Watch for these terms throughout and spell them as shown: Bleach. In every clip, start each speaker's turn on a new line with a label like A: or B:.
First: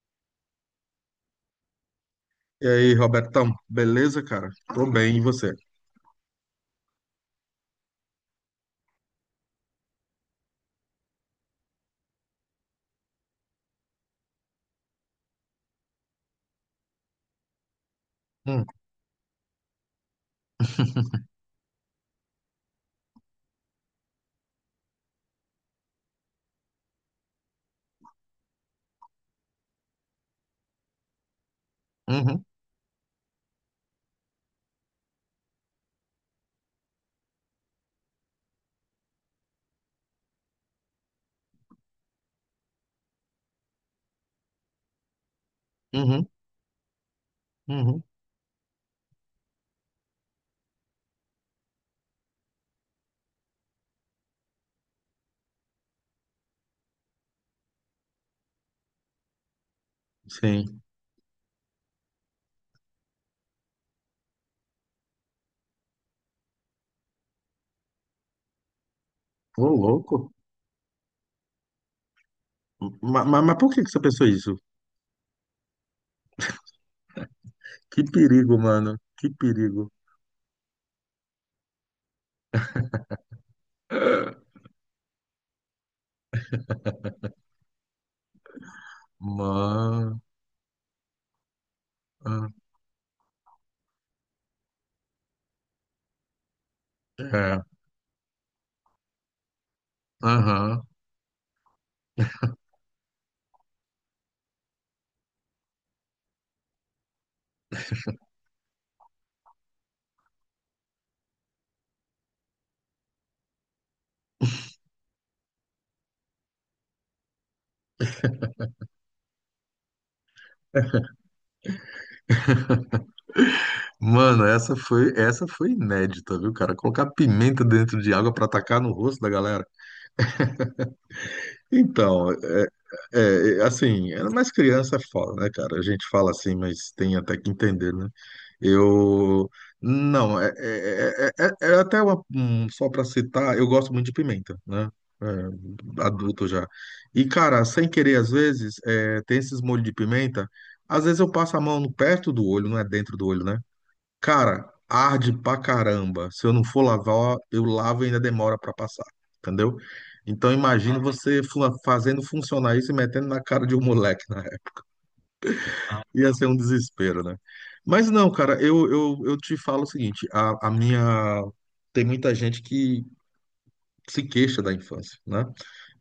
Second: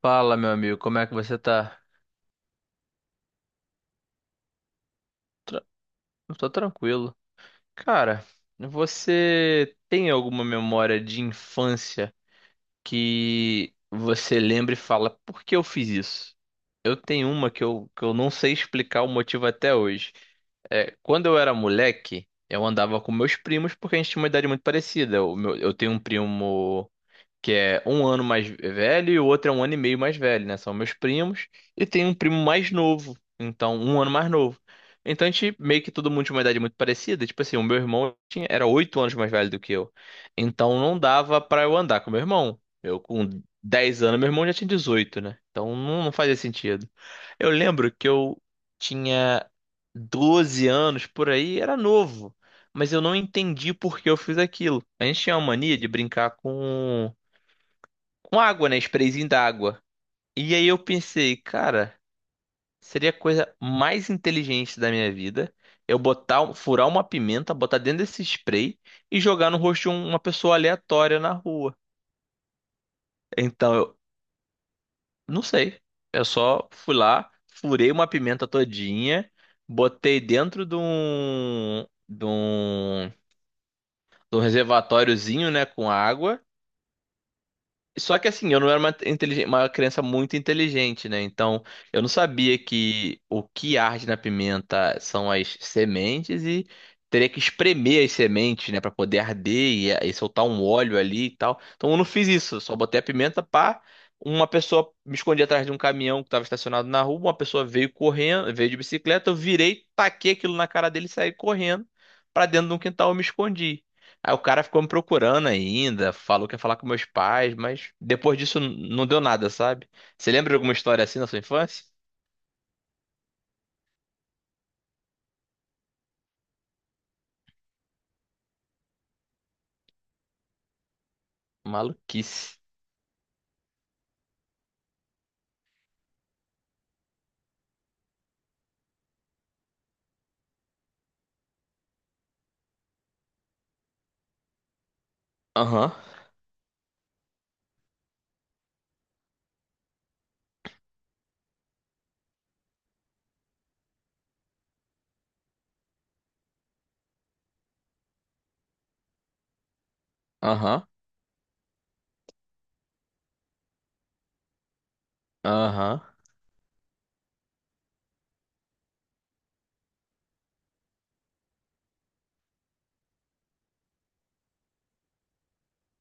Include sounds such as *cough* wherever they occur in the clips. A: Fala, meu amigo, como é que você tá?
B: E aí, Robertão, beleza, cara? Tô bem, e você?
A: Tra- Eu tô tranquilo. Cara, você tem alguma memória de infância que você lembra e fala, por que eu fiz isso? Eu tenho uma que eu não sei
B: Hum.
A: explicar o motivo até hoje. É, quando eu era moleque, eu andava com meus primos porque a gente tinha uma idade muito parecida. Eu tenho um primo que é um ano mais velho e o outro é um ano e meio mais velho, né? São meus primos. E tem um primo
B: Uhum.
A: mais novo, então um ano mais novo. Então a gente meio que todo mundo tinha uma idade muito parecida. Tipo assim, o meu irmão tinha, era 8 anos mais velho do que eu. Então não dava pra eu andar com meu irmão. Eu com 10 anos, meu irmão já tinha 18, né? Então não, não
B: Uhum.
A: fazia sentido. Eu lembro
B: Uhum.
A: que eu tinha 12 anos por aí, era novo. Mas eu não entendi por que eu fiz aquilo. A gente tinha uma mania de brincar com água, né? Sprayzinho d'água. E aí eu
B: Sim.
A: pensei, cara, seria a coisa mais inteligente da minha vida eu botar, furar uma pimenta, botar dentro desse spray e jogar no
B: Ô,
A: rosto de uma
B: louco.
A: pessoa aleatória na rua.
B: Mas, por
A: Então
B: que que
A: eu
B: você pensou isso?
A: não sei. Eu só fui lá, furei
B: Que
A: uma pimenta
B: perigo, mano. Que
A: todinha,
B: perigo.
A: botei dentro de um
B: *laughs*
A: reservatóriozinho, né, com água. Só que assim, eu não era uma criança
B: Mano.
A: muito inteligente, né? Então, eu não sabia que o que arde na pimenta são as sementes e teria que
B: É.
A: espremer as sementes, né, pra poder arder e soltar um
B: Aham.
A: óleo ali e tal. Então, eu não fiz isso, eu só botei a pimenta pá. Uma pessoa me escondi atrás de um caminhão que estava estacionado na rua, uma pessoa veio correndo, veio de bicicleta, eu virei, taquei aquilo na cara dele e saí correndo pra dentro de um quintal, eu me escondi. Aí o cara ficou me procurando ainda, falou que ia falar com meus pais, mas depois disso não deu nada, sabe? Você lembra de alguma história assim na sua infância?
B: Mano, essa foi inédita, viu, cara? Colocar pimenta dentro de água pra atacar no rosto da galera. Então,
A: Maluquice.
B: assim, era mais criança é foda, né, cara? A gente fala assim, mas tem até que entender, né? Eu. Não, é até uma, só pra citar, eu gosto muito de pimenta, né?
A: Aham,
B: É, adulto já. E, cara, sem querer, às vezes, é, tem esses molhos de pimenta, às vezes eu passo a mão no perto do olho, não é dentro do olho, né? Cara, arde pra caramba. Se eu não for lavar, eu lavo e ainda demora pra passar, entendeu? Então
A: aham,
B: imagina você fazendo funcionar isso e metendo na cara de um moleque, né?
A: aham,
B: *laughs* Ia ser um desespero, né? Mas não, cara, eu te falo o seguinte, a minha... Tem muita gente que se queixa da infância, né?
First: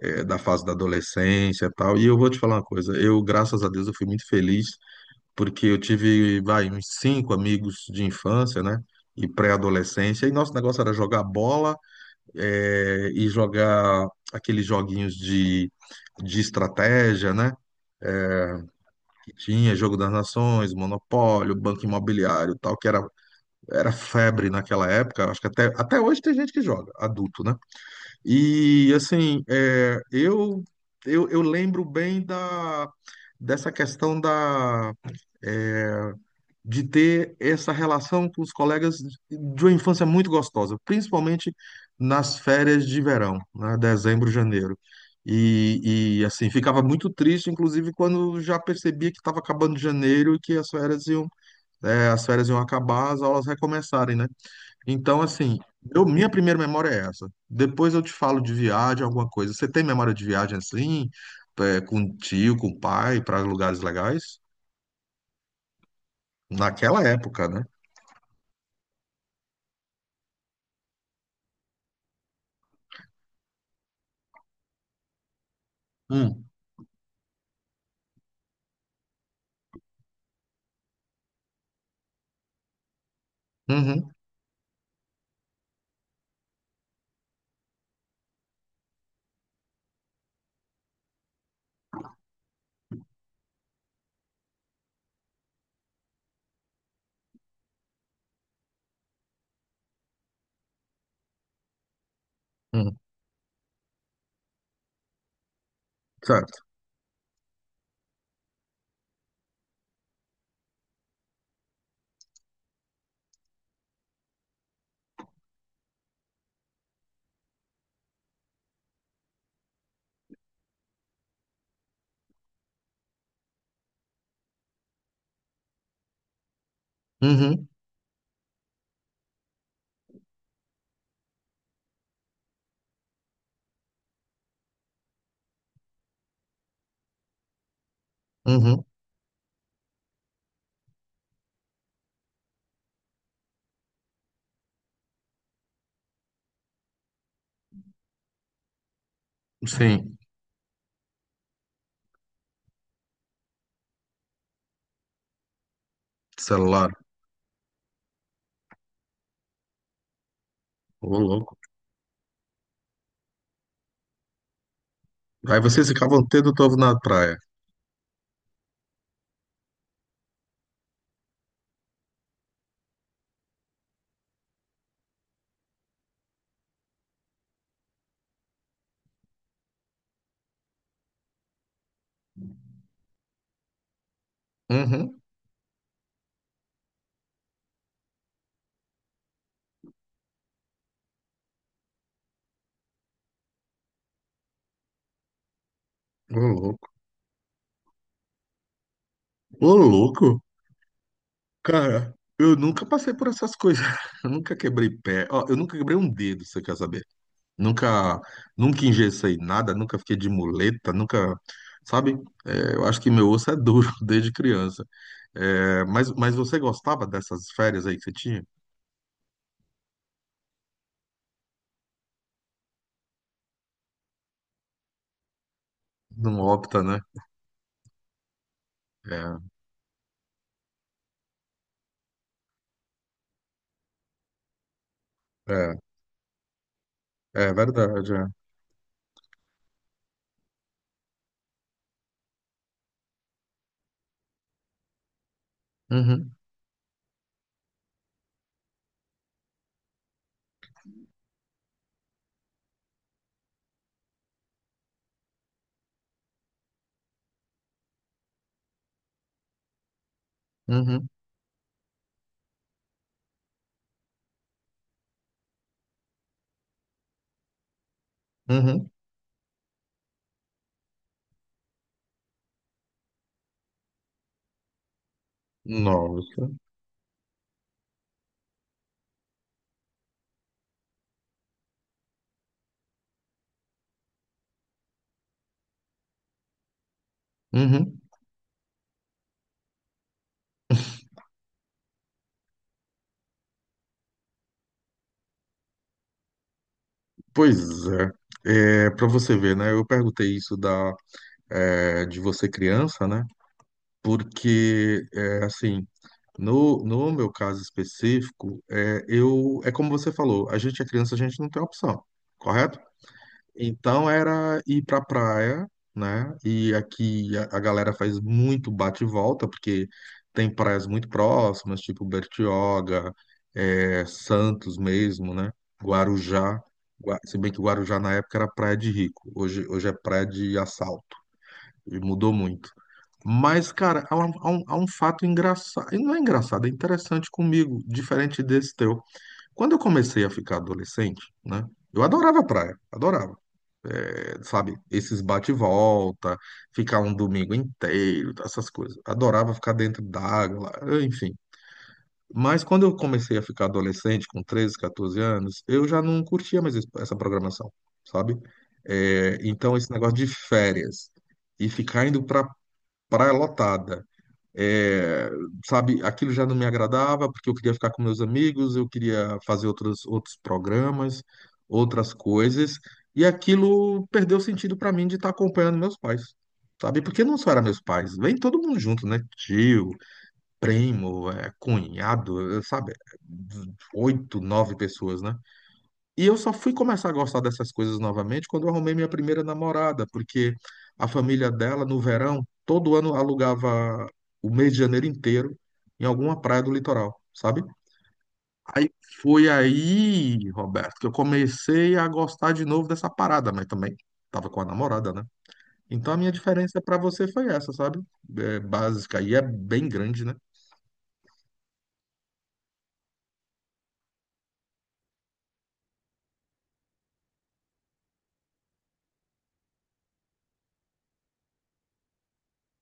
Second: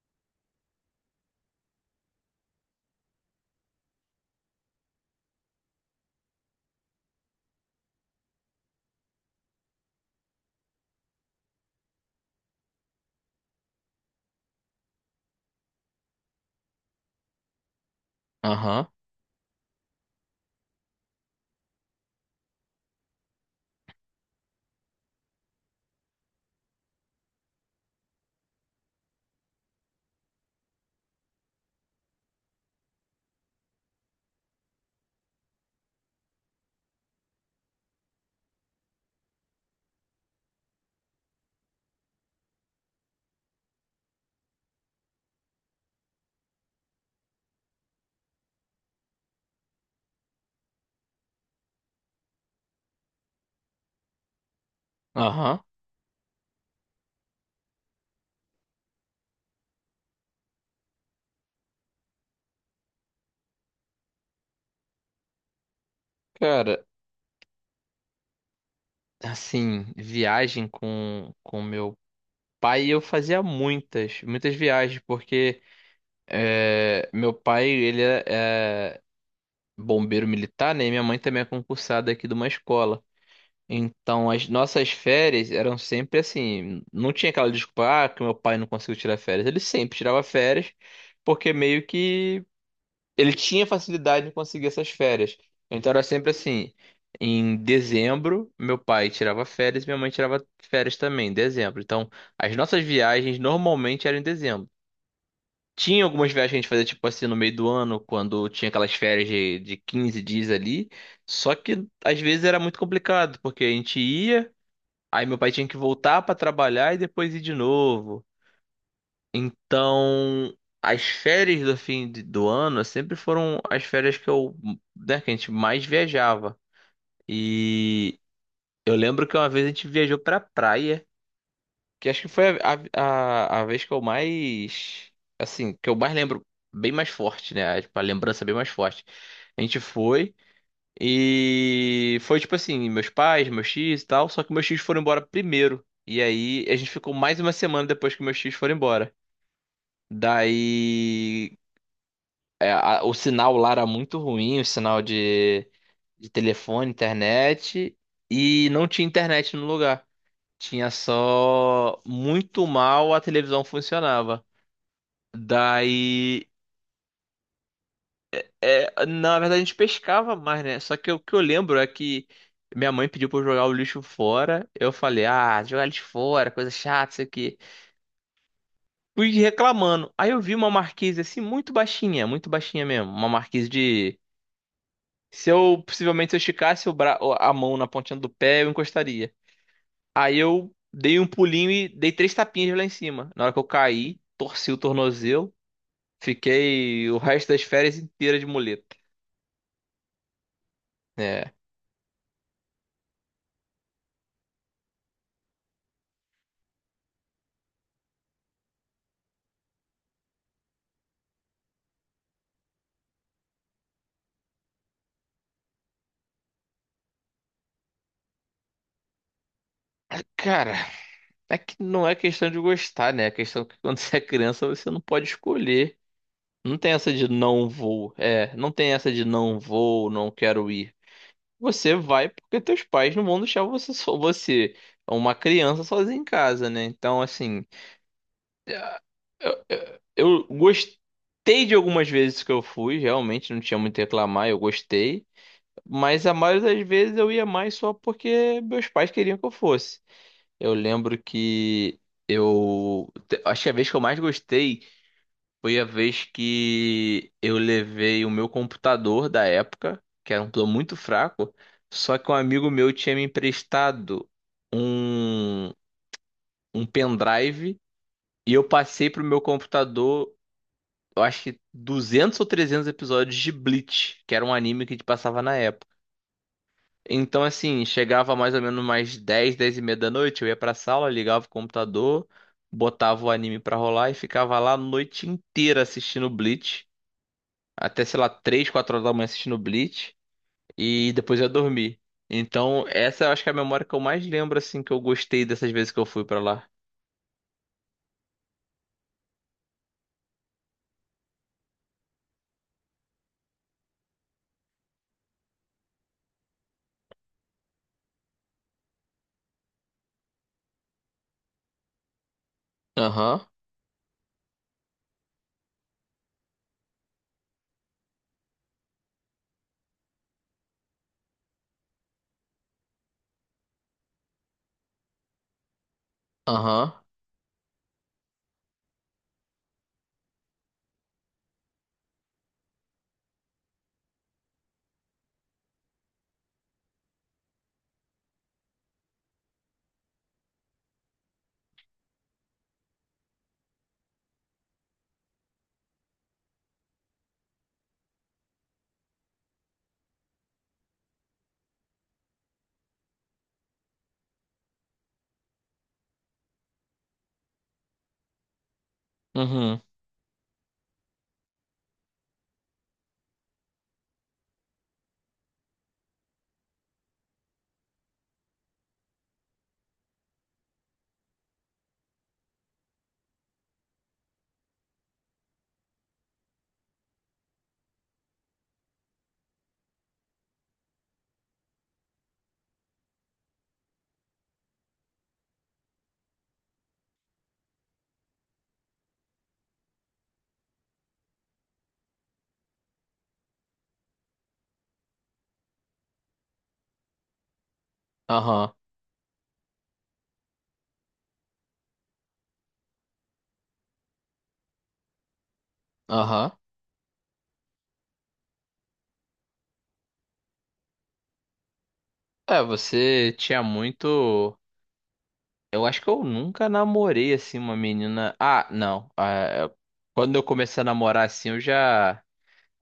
B: É, da fase da adolescência e tal. E eu vou te falar uma coisa, eu, graças a Deus, eu fui muito feliz porque eu tive, vai, uns cinco amigos de infância, né? E pré-adolescência, e nosso negócio era jogar bola, e jogar aqueles joguinhos de estratégia, né?
A: aham,
B: Que tinha Jogo das Nações, Monopólio, Banco Imobiliário, e tal, que era, era febre naquela época. Acho que até hoje tem gente que joga, adulto, né? E assim, eu lembro bem dessa questão da, eh, de ter essa relação com os colegas de uma infância muito gostosa, principalmente nas férias de verão, né, dezembro, janeiro. E assim, ficava muito triste, inclusive, quando já percebia que estava acabando janeiro e que as férias iam acabar, as aulas recomeçarem, né? Então, assim,
A: aham.
B: eu, minha primeira memória é essa. Depois eu te falo de viagem, alguma coisa. Você tem memória de viagem assim, é, com tio, com pai, para lugares legais?
A: Cara,
B: Naquela época, né?
A: assim, viagem com meu pai, eu fazia muitas, muitas viagens, porque
B: Hum.
A: é, meu pai, ele é bombeiro militar, né? E minha mãe também é concursada aqui de uma escola.
B: Uhum.
A: Então, as nossas férias eram sempre assim. Não tinha aquela desculpa, ah, que meu pai não conseguiu tirar férias. Ele sempre tirava férias, porque meio que ele tinha facilidade em conseguir essas férias. Então, era sempre assim. Em dezembro, meu pai tirava férias e minha mãe tirava férias também, em dezembro. Então, as nossas
B: Hum.
A: viagens normalmente eram em dezembro. Tinha algumas viagens
B: Certo.
A: que a gente fazia, tipo assim, no meio do ano, quando tinha aquelas férias de 15 dias ali. Só que às vezes era muito complicado, porque a gente ia. Aí meu pai tinha que voltar pra trabalhar e depois ir de novo. Então, as férias do do ano sempre foram as férias que eu, né, que a gente mais viajava.
B: Uhum.
A: E eu lembro que uma vez a gente viajou pra praia, que acho que foi a vez que eu mais, assim, que eu mais lembro bem mais forte, né? Tipo, a lembrança bem mais
B: Uhum.
A: forte. A gente foi. E foi tipo assim, meus pais, meus tios e tal, só que meus tios foram embora primeiro. E aí a gente ficou mais uma semana depois que meus tios foram embora.
B: Sim.
A: Daí é, o sinal lá era muito ruim, o sinal de telefone,
B: Celular.
A: internet, e não tinha internet no lugar. Tinha
B: Ô, louco.
A: só muito mal a televisão funcionava.
B: Aí vocês ficavam
A: Daí
B: tendo todo na praia.
A: é, na verdade, a gente pescava mais, né? Só que o que eu lembro é que minha mãe pediu pra eu jogar o lixo fora. Eu falei, ah, jogar lixo fora, coisa chata, isso aqui. Fui reclamando. Aí eu vi uma marquise assim, muito baixinha mesmo. Uma marquise de.
B: Uhum.
A: Se eu, possivelmente, se eu esticasse a mão na pontinha do pé, eu encostaria. Aí eu dei um pulinho e dei três tapinhas lá em cima. Na hora que eu caí, torci o tornozelo,
B: Ô, louco.
A: fiquei o resto das férias inteira de muleta.
B: Ô, louco.
A: É.
B: Cara, eu nunca passei por essas coisas. *laughs* Eu nunca quebrei pé. Ó, eu nunca quebrei um dedo, você quer saber? Nunca, nunca engessei nada, nunca fiquei de muleta, nunca. Sabe? É, eu acho que meu osso é duro *laughs* desde criança. É, mas você gostava dessas férias aí que você tinha?
A: Cara. É que não é questão de gostar, né? É questão que quando *laughs* você é criança você não pode escolher.
B: Não
A: Não
B: opta,
A: tem
B: né?
A: essa de não vou. É, não tem essa de
B: É,
A: não vou, não quero ir. Você vai porque teus pais não vão deixar você só você, é uma
B: é,
A: criança sozinha em casa, né? Então,
B: é
A: assim,
B: verdade. É.
A: eu gostei de algumas vezes que eu fui, realmente não tinha muito a reclamar, eu gostei. Mas a
B: Uhum.
A: maioria das vezes eu ia mais só porque meus pais queriam que eu fosse. Eu lembro que acho que a vez que eu mais gostei foi a vez que eu levei o meu computador da época, que era um plano muito
B: Uhum.
A: fraco, só que um amigo meu tinha me emprestado um, um pendrive e eu
B: Uhum.
A: passei pro meu computador, eu acho que 200 ou 300 episódios de Bleach, que era um anime que a gente passava na.
B: Nossa.
A: Então, assim, chegava mais ou menos mais 10, 10 e meia da noite, eu ia pra sala, ligava o computador, botava o anime pra rolar e ficava lá a noite inteira assistindo Bleach.
B: Uhum.
A: Até, sei lá, 3, 4 horas da manhã assistindo Bleach. E depois eu ia dormir. Então, essa eu acho que é a memória que eu mais lembro, assim, que eu gostei dessas vezes que eu fui pra lá.
B: Pois é. É, para você ver, né? Eu perguntei isso de você criança, né? Porque, é, assim, no meu caso específico, é, eu, é como você falou, a gente é criança, a gente não tem opção, correto?
A: Aham,
B: Então era ir pra praia, né? E aqui a galera faz muito bate e volta, porque tem praias muito próximas, tipo Bertioga, é, Santos mesmo, né? Guarujá.
A: aham,
B: Se bem que Guarujá na época era praia de rico, hoje é praia de assalto, e mudou muito. Mas, cara, há um fato engraçado, e não é engraçado, é interessante comigo, diferente desse teu. Quando eu comecei a ficar adolescente, né? Eu adorava praia, adorava, sabe? Esses bate e volta, ficar um domingo inteiro, essas coisas. Adorava ficar dentro d'água, lá, enfim. Mas quando eu comecei a ficar adolescente, com 13, 14 anos, eu já não curtia mais essa programação, sabe? É, então,
A: uhum,
B: esse negócio de férias e ficar indo pra praia lotada é, sabe, aquilo já não me agradava porque eu queria ficar com meus amigos, eu queria fazer outros programas, outras coisas, e aquilo perdeu sentido para mim de estar acompanhando meus pais, sabe? Porque não só era meus pais, vem todo mundo junto, né? Tio, primo, é, cunhado, é, sabe? 8, 9 pessoas, né? E eu só fui começar a gostar dessas coisas novamente quando eu arrumei minha primeira namorada, porque a família dela, no verão, todo ano alugava o mês de janeiro inteiro em alguma praia do litoral, sabe?
A: aham,
B: Aí foi aí, Roberto, que eu comecei a gostar de novo dessa parada, mas também tava com a namorada, né? Então a minha
A: aham.
B: diferença para você foi essa, sabe? É básica e é bem grande, né?
A: É, você tinha muito. Eu acho que eu nunca namorei assim uma menina. Ah, não. Ah, é, quando eu comecei a namorar assim, eu já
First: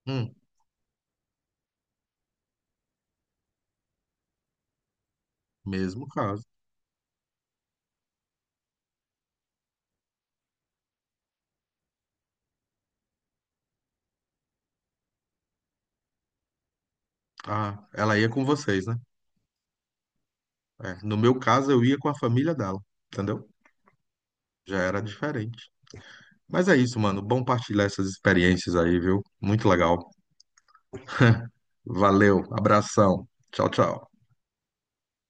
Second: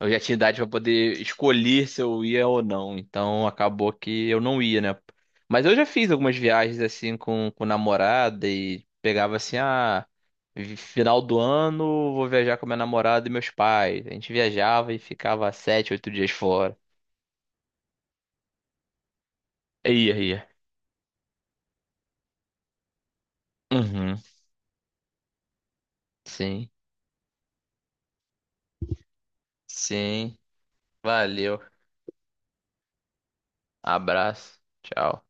A: eu já tinha
B: Hum,
A: idade pra poder escolher se eu ia ou não. Então acabou que eu não ia, né? Mas eu já
B: mesmo
A: fiz algumas
B: caso.
A: viagens assim com namorada e pegava assim ah, final do ano vou viajar com minha namorada e meus pais. A gente viajava e ficava 7, 8 dias fora.
B: Ah, ela ia com vocês, né?
A: Ia, ia.
B: É, no meu caso, eu ia com a família dela, entendeu?
A: Uhum.
B: Já era diferente. Mas
A: Sim.
B: é isso, mano. Bom partilhar essas experiências aí, viu? Muito legal.
A: Sim. Valeu.
B: Valeu, abração. Tchau, tchau.
A: Abraço. Tchau.